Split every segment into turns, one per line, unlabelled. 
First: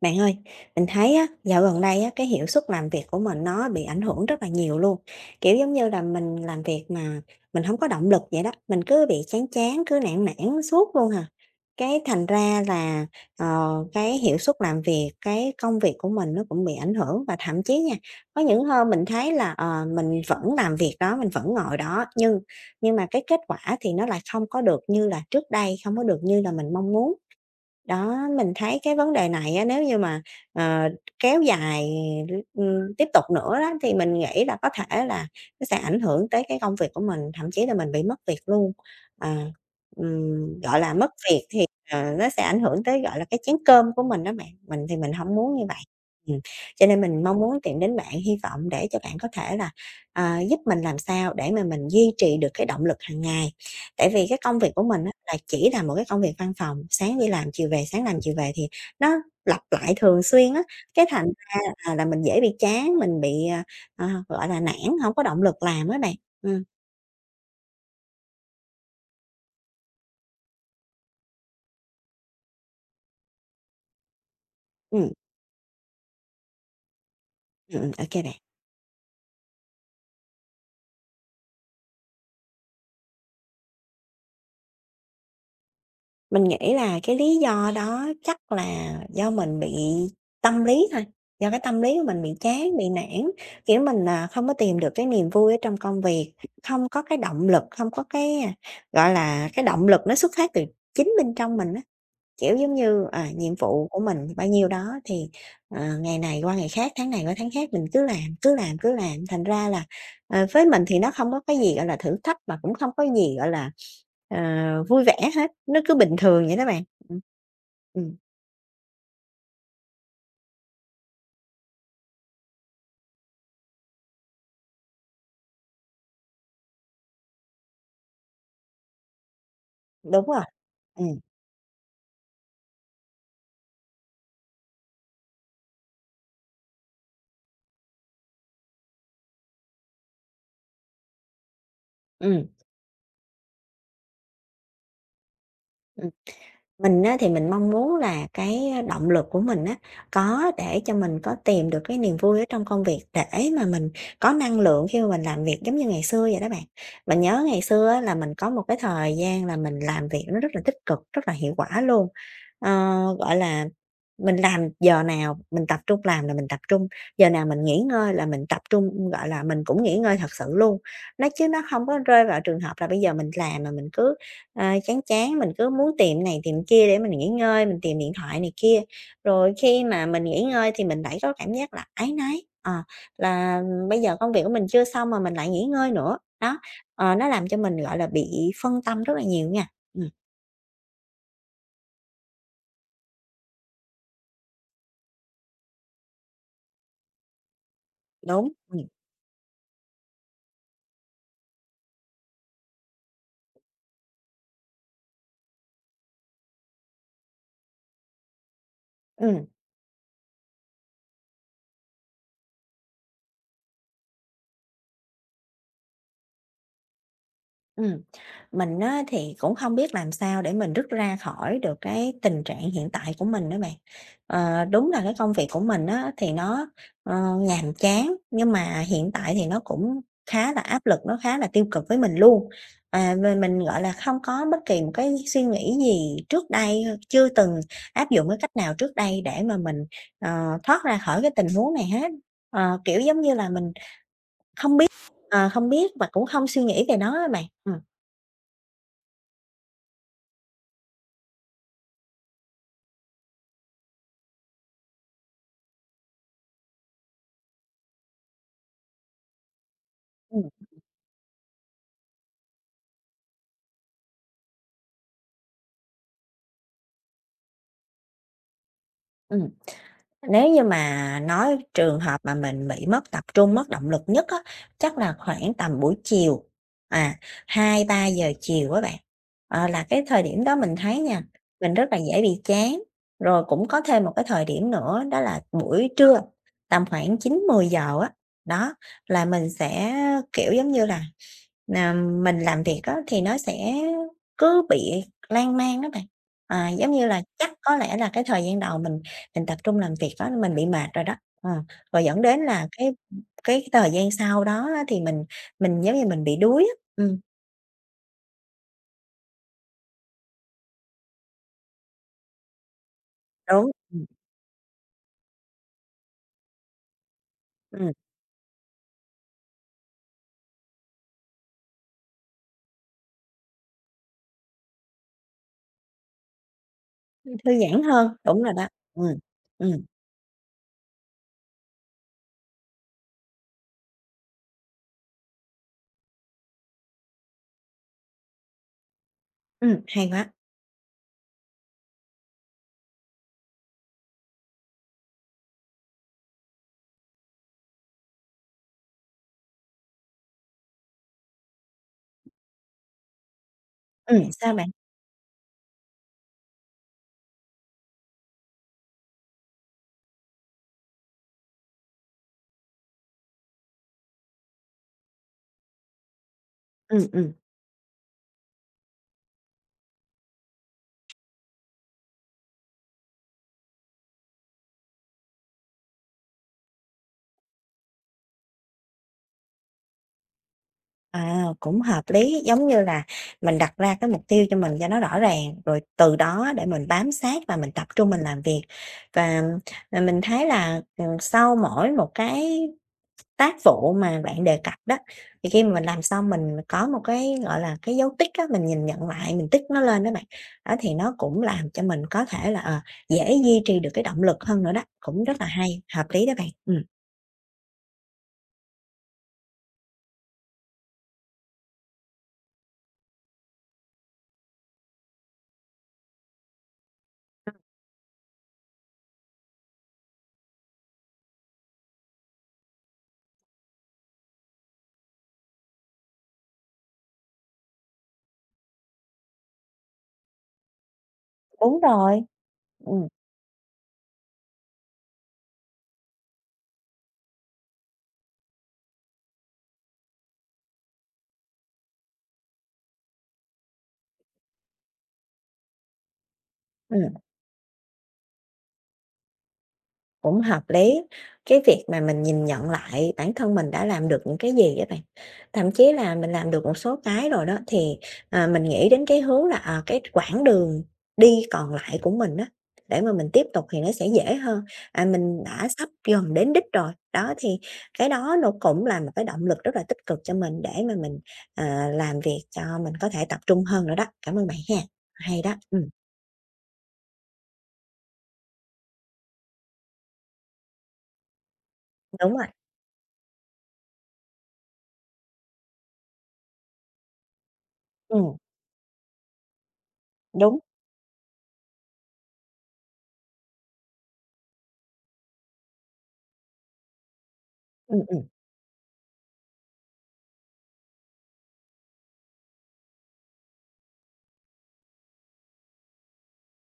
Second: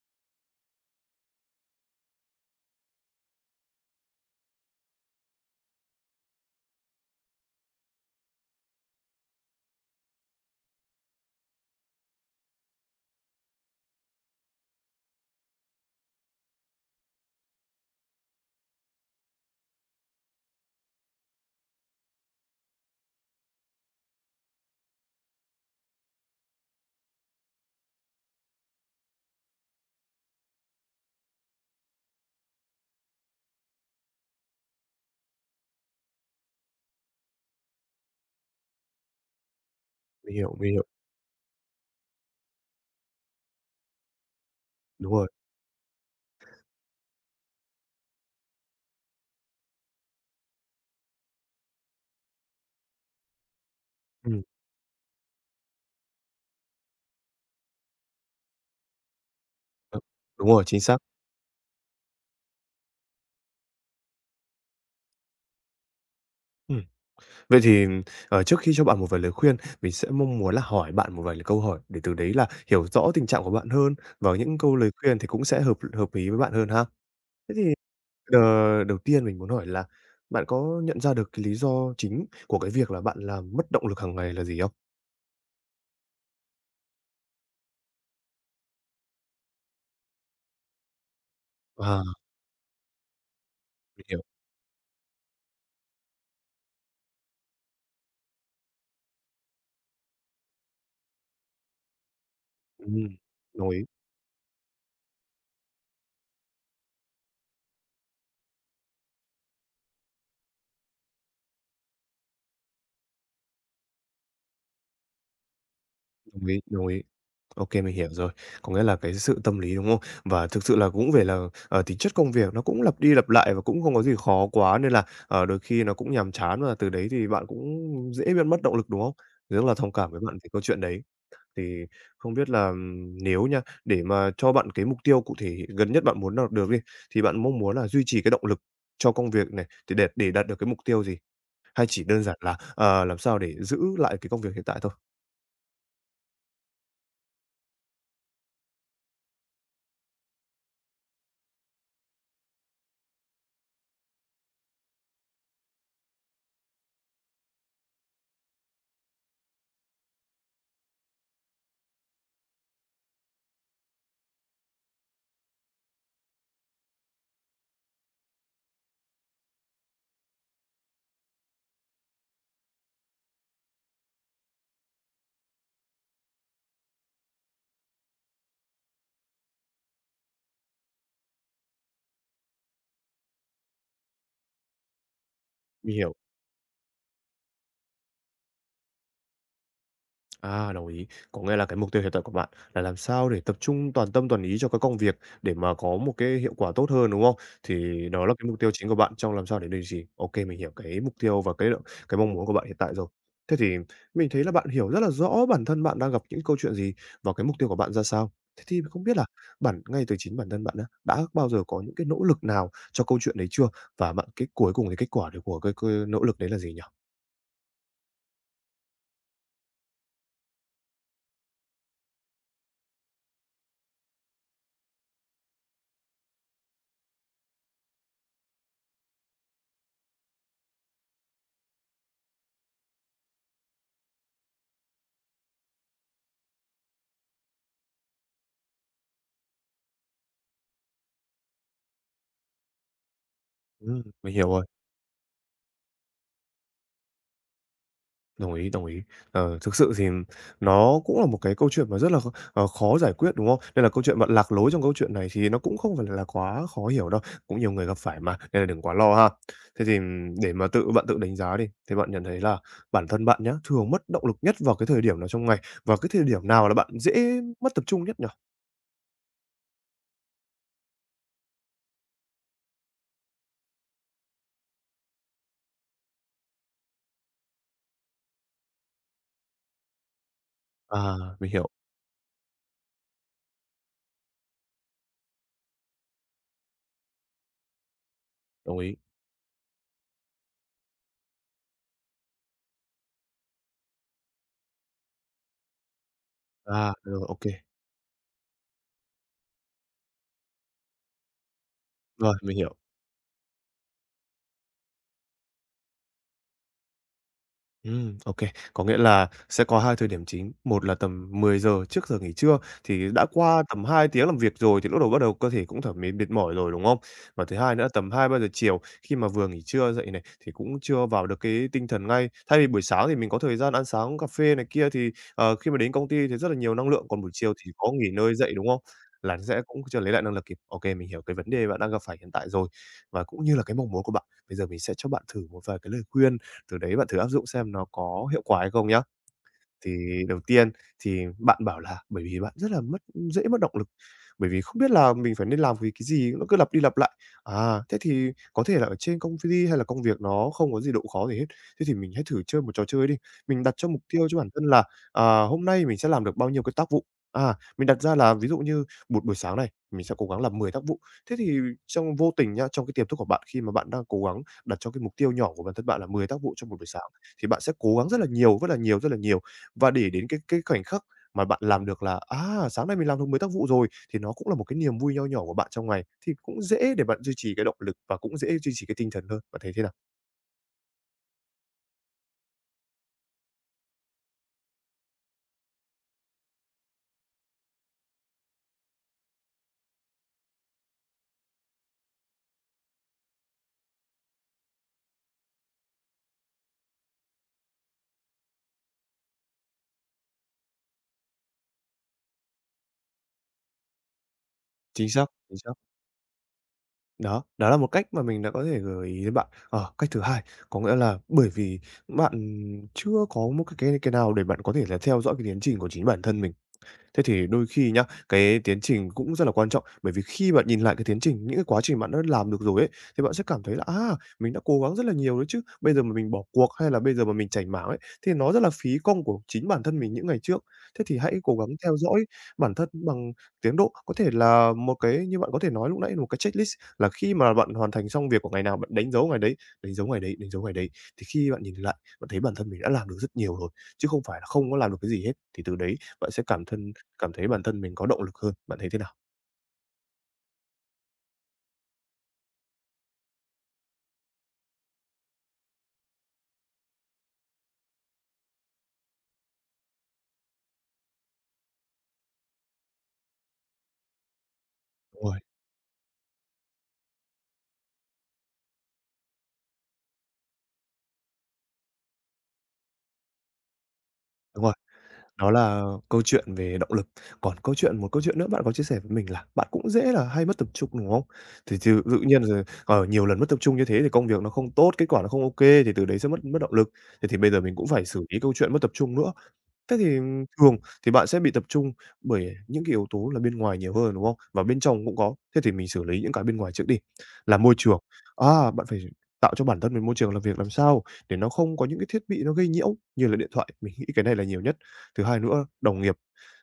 Bạn ơi, mình thấy á, dạo gần đây á, cái hiệu suất làm việc của mình nó bị ảnh hưởng rất là nhiều luôn. Kiểu giống như là mình làm việc mà mình không có động lực vậy đó, mình cứ bị chán chán, cứ nản nản suốt luôn à. Cái thành ra là, cái hiệu suất làm việc, cái công việc của mình nó cũng bị ảnh hưởng và thậm chí nha, có những hôm mình thấy là, mình vẫn làm việc đó, mình vẫn ngồi đó, nhưng mà cái kết quả thì nó lại không có được như là trước đây, không có được như là mình mong muốn. Đó, mình thấy cái vấn đề này á, nếu như mà, ờ, kéo dài, tiếp tục nữa đó, thì mình nghĩ là có thể là nó sẽ ảnh hưởng tới cái công việc của mình, thậm chí là mình bị mất việc luôn. À,
Mình hiểu, mình
gọi
hiểu.
là, mất việc thì, nó sẽ ảnh hưởng tới, gọi là, cái chén cơm của mình đó bạn, mình thì mình
Đúng rồi.
không muốn như vậy. Ừm, cho nên mình mong muốn tìm đến bạn, hy vọng để cho bạn có thể là, giúp mình làm sao để mà mình duy trì được cái động lực hàng ngày. Tại vì cái
Ừm,
công việc của mình á là chỉ là một cái công việc văn phòng, sáng đi làm chiều về, sáng làm chiều về thì nó lặp lại
ờ,
thường
đúng
xuyên á,
rồi, chính xác.
cái thành ra là mình dễ bị chán, mình bị, gọi là, nản, hổng có động lực làm á bạn. Ừm,
Ừm, vậy thì, trước khi cho bạn một vài lời khuyên, mình sẽ mong muốn là hỏi bạn một vài lời câu hỏi để từ đấy là hiểu rõ tình trạng của bạn hơn, và những câu lời
ừm,
khuyên thì cũng sẽ hợp hợp ý với bạn hơn ha. Thế thì,
ô kê bạn.
ờ, đầu tiên mình muốn hỏi là bạn có nhận ra được cái lý do chính của cái việc là bạn làm mất động lực hàng ngày là gì không?
Mình nghĩ là cái lý do đó chắc là do mình bị tâm lý thôi, do cái tâm lý
À,
của mình bị chán, bị nản, kiểu,
mình
mình,
hiểu.
không có tìm được cái niềm vui ở trong công việc, không có cái động lực, không có cái, gọi là, cái động lực nó xuất phát từ chính bên trong mình á. Kiểu, giống như,
Ừm,
nhiệm
đồng ý,
vụ của mình bao nhiêu đó thì, ngày này qua ngày khác, tháng này qua tháng khác mình cứ làm, cứ làm, cứ làm, thành ra là, với mình thì nó không có cái gì, gọi là, thử thách mà cũng không có gì, gọi là, ờ, vui vẻ hết, nó cứ bình thường
đồng
vậy
ý,
đó bạn.
đồng ý.
Ừm.
OK, mình hiểu
Ừm,
rồi. Có nghĩa là cái sự tâm lý, đúng không? Và thực sự là cũng về là, tính chất công việc nó cũng lặp đi lặp lại và cũng không có gì khó quá nên là, đôi khi nó cũng nhàm chán và từ đấy thì bạn cũng dễ bị mất động lực, đúng không? Rất là thông cảm với
đúng
bạn
rồi.
về câu chuyện đấy.
Ừ.
Thì không biết là, nếu nha, để mà cho bạn cái mục tiêu cụ thể gần nhất bạn muốn đạt được đi, thì bạn mong muốn là duy trì cái động lực cho công việc này, thì để đạt được cái mục tiêu gì? Hay chỉ đơn giản
Ừm.
là, làm sao để giữ lại cái công việc hiện tại thôi?
Mình á, thì mình mong muốn là cái động lực của mình á, có để cho mình có tìm được cái niềm vui ở trong công việc để mà mình có năng lượng khi mà mình làm việc giống như ngày xưa vậy đó bạn. Mình nhớ ngày xưa á, là mình có một cái thời gian là mình làm việc nó rất là tích cực, rất là hiệu quả luôn. Ờ, gọi là, mình làm giờ nào mình tập trung làm là mình tập trung, giờ nào mình nghỉ ngơi là mình tập trung, gọi là, mình cũng nghỉ ngơi thật sự luôn. Nó chứ nó không có rơi vào trường hợp là bây giờ mình làm mà mình cứ chán chán mình cứ muốn tìm này tìm kia để mình nghỉ ngơi, mình tìm điện thoại này kia. Rồi khi mà mình nghỉ ngơi thì mình lại có cảm giác là áy náy, là bây giờ công việc của mình chưa xong mà mình lại nghỉ ngơi
Mình hiểu.
nữa. Đó, nó làm cho mình, gọi là, bị phân tâm rất là nhiều nha. Ừm,
À, đồng ý. Có nghĩa là cái mục tiêu hiện tại của bạn là làm sao để tập trung toàn tâm toàn ý cho cái công việc để mà có một cái hiệu quả tốt hơn, đúng không? Thì đó là cái
đúng.
mục tiêu
Ừm.
chính của bạn trong làm sao để duy gì? OK, mình hiểu cái mục tiêu và cái mong muốn của bạn hiện tại rồi. Thế thì mình thấy là bạn hiểu rất là rõ bản thân bạn đang gặp những câu chuyện gì và cái mục tiêu của bạn ra sao. Thế thì không biết là
Ừm.
ngay từ chính bản thân bạn á, đã bao giờ có những cái nỗ lực nào cho câu chuyện đấy chưa? Và bạn cái cuối cùng thì kết quả được của cái nỗ lực đấy là gì nhỉ?
Ừm, mình á thì cũng không biết làm sao để mình rút ra khỏi được cái tình trạng hiện tại của mình đó bạn. Đúng là cái công việc của mình á thì nó, nhàm chán, nhưng mà hiện tại thì nó cũng khá là áp lực, nó khá là tiêu cực với mình luôn. Mình, gọi là, không có bất kỳ một cái suy nghĩ gì trước đây, chưa từng áp dụng cái cách nào trước đây để mà mình, ờ, thoát ra khỏi cái tình huống này hết. Kiểu, giống như là mình,
Ừ, mình hiểu rồi.
ờ, không biết và cũng không suy nghĩ về nó á bạn.
Đồng ý, đồng ý. Ờ, thực sự thì nó cũng là một cái câu chuyện mà rất là khó giải quyết, đúng không? Nên là câu chuyện bạn lạc lối trong câu chuyện này thì nó cũng không phải là quá khó hiểu đâu, cũng nhiều người gặp phải mà, nên là đừng quá lo ha. Thế thì
Ừm.
để mà tự bạn tự đánh giá đi, thì bạn nhận thấy là bản thân bạn nhá, thường mất động lực nhất vào cái thời điểm nào trong ngày? Và cái thời điểm nào là bạn dễ mất tập trung nhất nhỉ?
Ừm, nếu như mà nói trường hợp mà mình bị mất tập trung, mất động lực nhất á, chắc là khoảng tầm buổi chiều, à, 2-3 giờ chiều á bạn. Là cái thời điểm đó mình thấy
À,
nha,
mình hiểu,
mình rất là dễ bị chán. Rồi cũng có thêm một cái thời điểm nữa đó là buổi trưa, tầm khoảng 9-10 giờ á, đó,
đồng ý.
là mình sẽ, kiểu, giống như là, nà, mình làm việc á thì nó sẽ cứ bị lan man đó bạn. Giống
À,
như là,
rồi,
chắc có lẽ là cái thời gian đầu mình tập trung làm việc đó mình bị mệt rồi đó, ờ, rồi dẫn
rồi,
đến
mình
là
hiểu.
cái thời gian sau đó á thì mình giống như mình bị đuối á. Ừm,
Ô Có nghĩa là sẽ có hai thời điểm chính, một là tầm 10 giờ trước giờ nghỉ trưa thì đã qua
đúng.
tầm
Ừm.
2 tiếng làm việc rồi thì lúc đầu bắt đầu cơ thể cũng thẩm mệt mệt mỏi rồi, đúng không? Và thứ hai nữa là
Ừm,
tầm 2-3 giờ chiều khi mà vừa nghỉ trưa dậy này, thì cũng chưa vào được cái tinh thần ngay. Thay vì buổi sáng thì mình có thời gian ăn sáng, cà phê này kia thì, khi mà đến công ty thì rất là nhiều năng lượng, còn buổi
thư
chiều thì
giãn
có nghỉ
hơn,
ngơi
đúng rồi
dậy, đúng
đó.
không?
Ừm.
Là sẽ cũng
Ừm.
chưa lấy lại năng lực kịp. OK, mình hiểu cái vấn đề bạn đang gặp phải hiện tại rồi, và cũng như là cái mong muốn của bạn. Bây giờ mình sẽ cho bạn thử một vài cái lời khuyên từ đấy bạn thử áp dụng xem nó có hiệu quả hay không nhá.
Ừm, hay
Thì
quá.
đầu tiên thì bạn bảo là bởi vì bạn rất là mất dễ mất động lực bởi vì không biết là mình phải nên làm vì cái gì, nó cứ lặp đi lặp lại. À, thế thì có thể là ở trên công ty hay là công việc nó không có gì độ khó gì hết, thế thì mình hãy thử chơi một trò chơi đi. Mình đặt cho mục tiêu cho bản
Sao
thân
bạn?
là, à, hôm nay mình sẽ làm được bao nhiêu cái tác vụ. À, mình đặt ra là ví dụ như một buổi sáng này, mình sẽ cố gắng làm 10 tác vụ. Thế thì trong vô tình nhá trong cái tiềm thức của bạn khi mà bạn đang cố gắng đặt cho cái mục tiêu nhỏ của bản thân bạn là 10 tác vụ trong một buổi
Ừm,
sáng,
ừm,
thì bạn sẽ cố gắng rất là nhiều, rất là nhiều, rất là nhiều. Và để đến cái khoảnh khắc mà bạn làm được là, à, sáng nay mình làm được 10 tác vụ rồi, thì nó cũng là một cái niềm vui nho nhỏ của bạn trong ngày, thì cũng dễ để bạn duy trì cái động lực và cũng dễ duy trì cái tinh thần hơn. Bạn thấy thế nào?
cũng hợp lý, giống như là mình đặt ra cái mục tiêu cho mình cho nó rõ ràng, rồi từ đó để mình bám sát và mình tập trung mình làm việc. Và, mình thấy là, sau mỗi một cái tác vụ mà bạn đề cập đó, thì khi mà mình làm xong mình có một cái, gọi là, cái dấu tích á, mình nhìn nhận lại, mình tích nó lên đó bạn, đó thì nó cũng làm cho mình có thể là, dễ duy trì được cái động lực hơn nữa đó,
Chính
cũng
xác,
rất là
chính xác.
hay, hợp lý đó bạn. Ừm.
Đó, đó là một cách mà mình đã có thể gợi ý đến bạn. Ờ, cách thứ hai có nghĩa là bởi vì bạn chưa có một cái nào để bạn có thể là theo dõi cái tiến trình của chính bản thân mình. Thế thì đôi khi nhá, cái tiến trình cũng rất là quan trọng, bởi vì khi bạn nhìn lại cái tiến trình, những cái quá trình bạn đã làm được rồi ấy, thì bạn sẽ cảm thấy là, à, mình đã cố gắng rất là nhiều đấy chứ, bây giờ mà mình bỏ cuộc hay là bây giờ mà mình chểnh mảng ấy, thì nó rất là phí công của chính bản thân mình những ngày trước. Thế thì hãy cố gắng
Đúng
theo
rồi.
dõi bản thân
Ừm.
bằng tiến độ, có thể là một cái như bạn có thể nói lúc nãy, một cái checklist là khi mà bạn hoàn thành xong việc của ngày nào bạn đánh dấu ngày đấy, đánh dấu ngày đấy, đánh dấu ngày đấy. Thì khi bạn nhìn lại, bạn thấy bản thân mình đã làm được rất nhiều rồi, chứ không phải là không có làm được cái gì hết, thì từ đấy bạn sẽ
Ừm.
cảm thấy bản thân mình có động lực hơn, bạn thấy thế nào?
Cũng hợp lý, cái việc mà mình nhìn nhận lại bản thân mình đã làm được những cái gì các bạn. Thậm chí là mình làm được một số cái rồi đó, thì, mình nghĩ đến cái hướng là, cái quãng đường đi còn lại của mình đó để mà mình tiếp tục thì nó sẽ dễ hơn. À,
Đúng rồi,
mình đã sắp gần đến đích rồi, đó, thì cái đó nó cũng là một cái động lực rất là tích cực cho mình để mà mình, làm việc cho mình có thể tập trung hơn nữa đó. Cảm ơn bạn
đúng rồi.
ha, hay
Đó
đó.
là câu chuyện về động lực. Còn câu chuyện một câu chuyện nữa bạn có chia sẻ với mình là bạn cũng dễ là hay mất tập trung, đúng không? Thì tự
Đúng
nhiên
rồi,
rồi, nhiều lần mất tập trung như thế thì công việc nó không tốt, kết quả nó không ok thì từ đấy sẽ mất mất động lực. Thế thì bây giờ mình cũng phải xử
ừm,
lý câu chuyện mất tập trung nữa. Thế thì
đúng,
thường thì bạn sẽ bị tập trung bởi những cái yếu tố là bên ngoài nhiều hơn, đúng không? Và bên trong cũng có, thế thì mình xử lý những cái bên ngoài trước đi, là môi trường.
ừm, ừm,
À, bạn phải tạo cho bản thân mình môi trường làm việc làm sao để nó không có những cái thiết bị nó gây nhiễu như là điện thoại, mình nghĩ cái này là nhiều nhất. Thứ hai nữa, đồng nghiệp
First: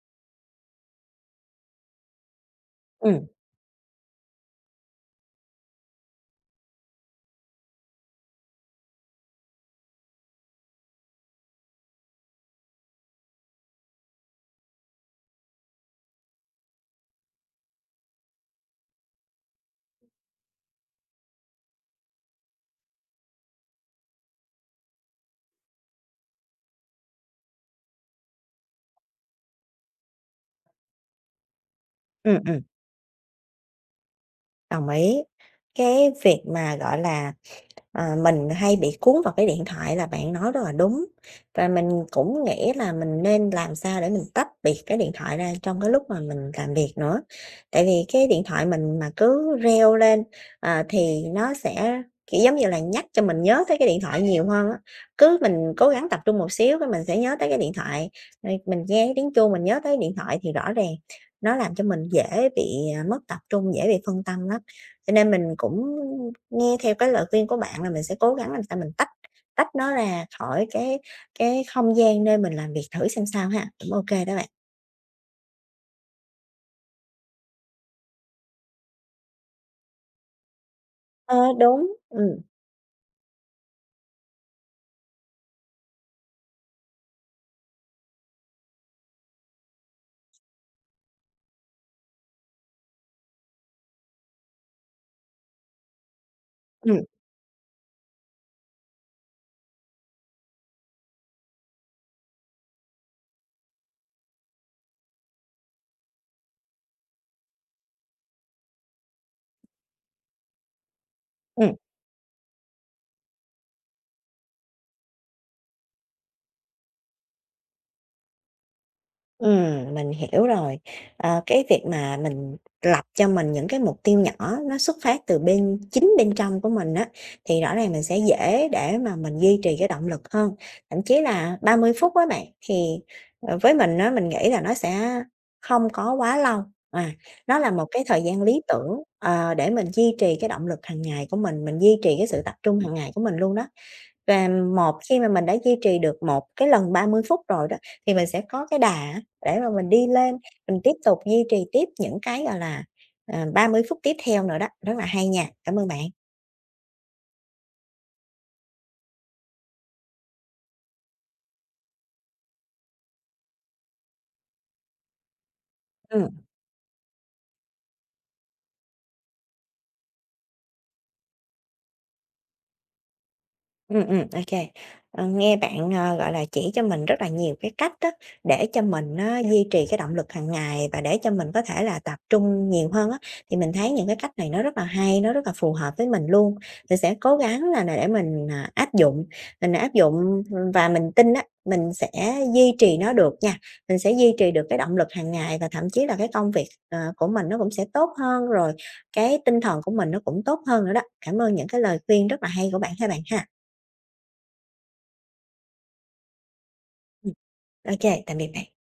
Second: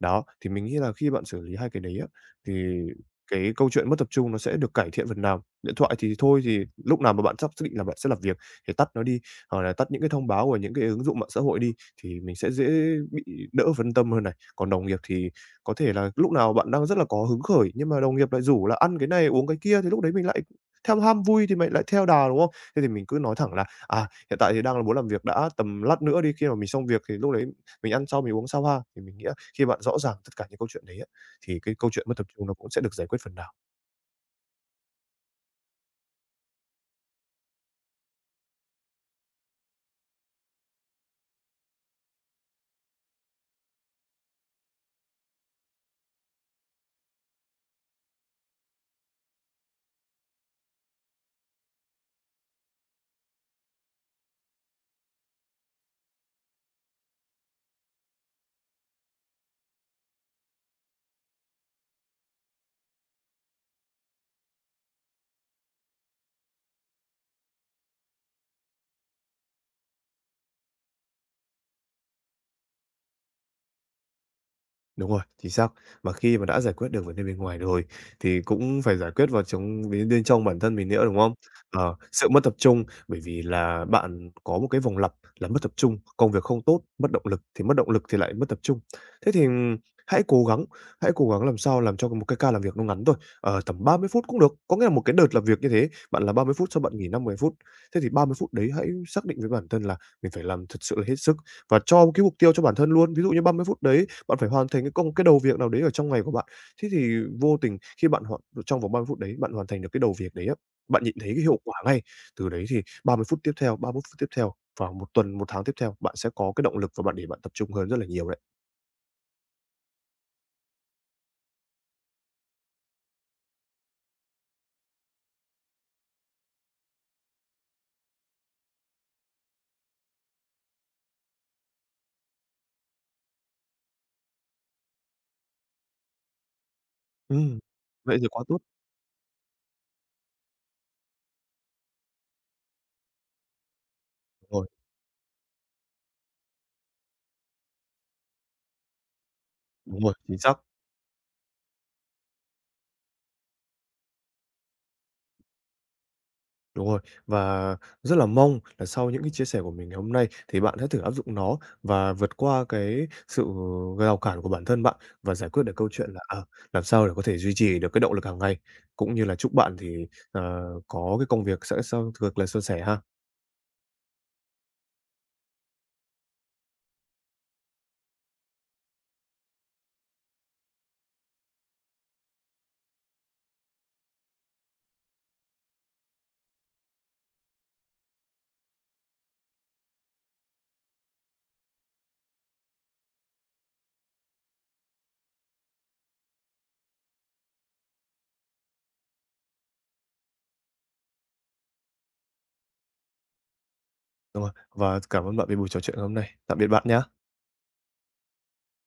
đó, thì mình nghĩ là khi bạn xử lý 2 cái đấy á, thì
ừm,
cái câu chuyện mất tập trung nó sẽ được cải thiện phần nào. Điện thoại thì thôi thì lúc nào mà bạn sắp xác định là bạn sẽ làm việc thì tắt nó đi, hoặc là tắt những cái thông báo của những cái ứng dụng mạng xã hội đi, thì mình sẽ dễ bị đỡ phân tâm hơn này. Còn đồng nghiệp thì có thể là lúc nào bạn đang rất là có hứng khởi, nhưng mà đồng nghiệp lại rủ là ăn cái này, uống cái kia, thì lúc đấy mình lại theo ham vui thì mình lại theo đà, đúng không? Thế thì mình cứ nói thẳng là "À, hiện tại thì đang là muốn làm việc đã, tầm lát nữa đi, khi mà mình xong việc thì lúc đấy mình ăn sau, mình uống sau ha." Thì mình nghĩ khi bạn rõ ràng tất cả những câu chuyện đấy á, thì cái câu chuyện mất tập
ừm,
trung nó
ừm.
cũng sẽ được giải quyết phần nào.
Đồng ý. Cái việc mà, gọi là, mình hay bị cuốn vào cái điện thoại là bạn nói rất là đúng, và mình cũng nghĩ là mình nên làm sao để mình tách biệt cái điện thoại ra trong cái lúc mà mình làm việc nữa. Tại vì cái điện thoại mình mà cứ reo lên, thì nó sẽ, kiểu, giống như là, nhắc cho mình nhớ tới cái điện thoại nhiều hơn á. Cứ mình cố gắng tập trung một xíu cái mình sẽ nhớ tới cái điện thoại, rồi mình nghe cái tiếng chuông mình nhớ tới điện thoại thì rõ ràng nó làm cho mình dễ bị, mất tập trung, dễ bị phân tâm lắm. Cho nên mình cũng nghe theo cái lời khuyên của bạn là mình sẽ cố gắng làm sao mình tách tách nó ra khỏi cái không gian nơi mình làm việc thử xem sao ha, cũng ok đó bạn.
Đúng rồi, chính xác. Mà khi mà đã giải quyết được vấn đề bên ngoài rồi thì cũng phải giải quyết vào trong bên bên trong bản thân mình nữa, đúng không?
Ờ, đúng.
Ờ, sự
Ừ,
mất tập trung bởi vì là bạn có một cái vòng lặp là mất tập trung, công việc không tốt, mất động lực, thì mất động lực thì lại mất tập trung. Thế thì, hãy cố gắng, hãy cố gắng làm sao làm cho một cái ca làm việc nó ngắn thôi, tầm 30 phút cũng được. Có nghĩa là một cái đợt làm việc như thế, bạn làm 30 phút sau
ừ,
bạn nghỉ 5-10 phút. Thế thì 30 phút đấy hãy xác định với bản thân là mình phải làm thật sự là hết sức và cho cái mục tiêu cho bản thân luôn. Ví dụ như 30 phút đấy bạn phải hoàn thành cái đầu việc nào đấy ở trong ngày của bạn. Thế thì vô tình khi bạn trong vòng 30 phút đấy, bạn hoàn thành được cái đầu việc đấy á, bạn nhìn thấy cái hiệu
ừ.
quả ngay. Từ đấy thì 30 phút tiếp theo, 31 phút tiếp theo và một tuần, một tháng tiếp theo, bạn sẽ có cái động lực và bạn để bạn tập trung hơn rất là nhiều đấy.
Mình hiểu rồi. Cái việc mà mình lập cho mình những cái mục tiêu nhỏ nó xuất phát từ bên chính bên trong của mình á, thì rõ ràng mình sẽ dễ để mà mình duy trì cái động lực hơn. Thậm chí là 30 phút á bạn, thì, với mình á, mình nghĩ là nó sẽ không có quá lâu, à, nó
Ừm,
là một cái
vậy
thời
thì
gian
quá tốt.
lý tưởng, để mình duy trì cái động lực hàng ngày của mình duy trì cái sự tập trung hàng ngày của mình luôn đó. Và
Đúng rồi,
một khi mà mình đã duy trì được một cái lần 30 phút rồi đó, thì mình sẽ có cái đà á, để mà mình
đúng
đi
rồi,
lên,
chính xác.
mình tiếp tục duy trì tiếp những cái, gọi là, 30 phút tiếp theo nữa đó, rất là hay nha. Cảm ơn bạn.
Đúng rồi, và rất là mong là sau những cái chia sẻ của mình ngày hôm nay thì bạn hãy thử áp dụng nó và vượt qua cái rào cản của bản thân bạn và giải quyết được câu chuyện là, à,
Ừm.
làm sao để có thể duy trì được cái động lực hàng ngày. Cũng như là chúc bạn thì, ờ, có cái công việc sẽ sau thật là suôn sẻ ha.
Ừ. Ừ. OK. Nghe bạn, gọi là, chỉ cho mình rất là nhiều cái cách á, để cho mình nó duy trì cái động lực hàng ngày và để cho mình có thể là tập trung nhiều hơn á, thì mình thấy những cái cách này nó rất là hay, nó rất là phù hợp với mình luôn. Mình sẽ cố gắng là để mình, mình áp dụng và mình tin á, mình sẽ duy trì nó được nha. Mình sẽ duy trì được cái động lực hàng ngày và thậm chí là cái công việc, của mình nó cũng sẽ tốt hơn, rồi cái tinh thần của mình nó cũng tốt hơn nữa đó. Cảm ơn những cái lời khuyên rất là hay của bạn các bạn ha.
Đúng rồi, và cảm ơn bạn vì buổi trò chuyện ngày hôm nay. Tạm biệt bạn nhé.
OK, tạm biệt bạn.